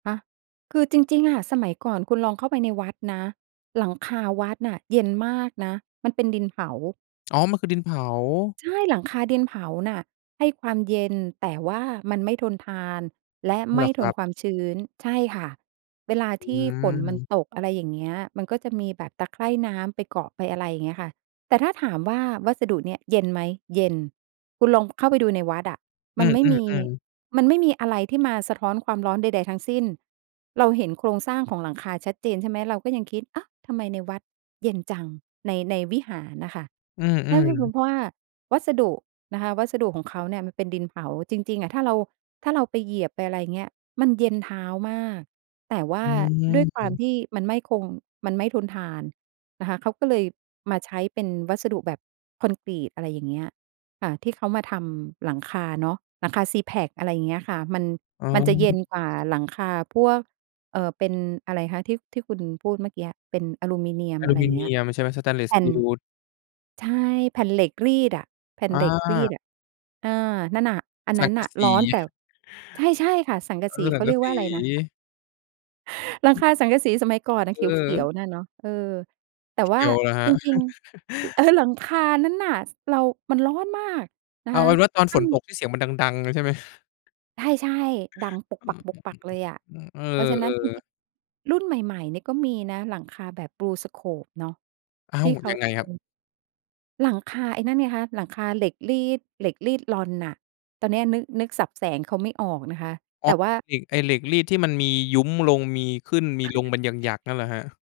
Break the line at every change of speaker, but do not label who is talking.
ฮะ คือจริง ๆ อะ สมัยก่อนคุณลองเข้าไปในวัดนะ หลังคาวัดน่ะเย็นมากนะ มันเป็นดินเผา
อ๋อ มันคือดินเผา
ใช่ หลังคาดินเผาน่ะให้ความเย็น แต่ว่ามันไม่ทนทานและ
เ
ไม
หร
่
อค
ท
รั
น
บ?
ความชื้น ใช่ค่ะ เวลา
อ
ที่ฝนมัน
ืม
ตก อะไรอย่างเงี้ย มันก็จะมีแบบตะไคร่น้ำไปเกาะไป อะไรอย่างเงี้ยค่ะ แต่ถ้าถามว่าวัสดุเนี่ยเย็นไหม เย็น คุณลองเข้าไปดูในวัดอะ
อ
ม
ื
ันไม่มี
อ ๆ ๆ
มันไม่มีอะไรที่มาสะท้อนความร้อนใด ๆ ทั้งสิ้น เราเห็นโครงสร้างของหลังคาชัดเจน ใช่ไหม เราก็ยังคิด อ้าว! ทำไมในวัดเย็นจัง ใน ในวิหารน่ะค่ะ
อือ
น่าจะเป็น
ๆ
เพราะว่าวัสดุนะคะ วัสดุของเขาเนี่ยมันเป็นดินเผา จริง ๆ อะถ้าเรา ถ้าเราไปเหยียบไป อะไรเงี้ย มันเย็นเท้ามาก แต่ว่
อ
า
ื
ด้วยความ
ม
ที่มันไม่คง มันไม่ทนทานนะคะ เขาก็เลยมาใช้เป็นวัสดุแบบคอนกรีต อะไรอย่างเงี้ยค่ะ ที่เขามาทำหลังคาเนาะ หลังคาซีแพค อะไรอย่างเงี้ยค่ะ มัน
อ๋
มันจะเย็
อ
นกว่าหลังคาพวก เอ่อ เป็นอะไรคะ ที่ ที่คุณพูดเมื่อกี้ เป็นอลูมิเนีย
อ
ม
ะล
อ
ู
ะไร
ม
อ
ิ
ย่า
เ
ง
น
เง
ี
ี้ย
ยม ใช่ไหม สเตนเลส
แผ
ส
่
ต
น
ีล
ใช่ แผ่นเหล็กรีดอะ แผ่น
อ
เหล็กรีด
า
อะ เออ นั่นน่ะ อัน
ส
น
ั
ั
ง
้น
ก
น
ะ
่ะ
ส
ร
ี
้อน แต่ ใช่ ๆ ค่ะ สังก
เ
ะ
อ
สี
อ ส
เ
ั
ข
ง
า
ก
เรี
ะ
ยก
ส
ว่
ี
าอะไรนะ? หลัง
อือ
คาสังกะสีสมัยก่อนน่ะ
เ
เขี
ออ
ยว ๆ นั่นเนาะ เออ แต่
สี
ว
เข
่า
ียวเหรอครั
จ
บ?
ริง ๆ เออ หลังคานั้นน่ะ ส เรา มันร้อนมากนะ
เอ
ค
า
ะ
เป็นว่าตอน
ถ้
ฝ
า
น
มี
ตกที่เสียงมันดัง ๆ เลยใช่ไหม?
ใช่ ๆ ดัง ปก
อ
ป
ะฮ
ัก ๆ เลยอ
ะ
ะ
อือ ๆ ๆ อื
เพราะฉ
อ
ะ
เ
นั
อ
้นจร
อ
ิ
ๆ
ง ๆ รุ่นใหม่ ๆ เนี่ยก็มีนะ หลังคาแบบบลูสโคปเนาะ
อ้า
ท
ว
ี่เขา
ยังไง
จะ
คร
ม
ั
ี
บ?
หลังคาไอ้นั่นไงคะ หลังคาเหล็กรีด เหล็กรีดลอนน่ะ ตอนเนี้ยนึก นึกศัพท์แสงเขาไม่ออกนะคะ
อ๋
แต
อ
่ว่า
ไอ้ ไอ้เหล็กรีดที่มันมียุ้มลง มีขึ้นมีลงเป็นหยัก ๆ นั่นเหรอครับ?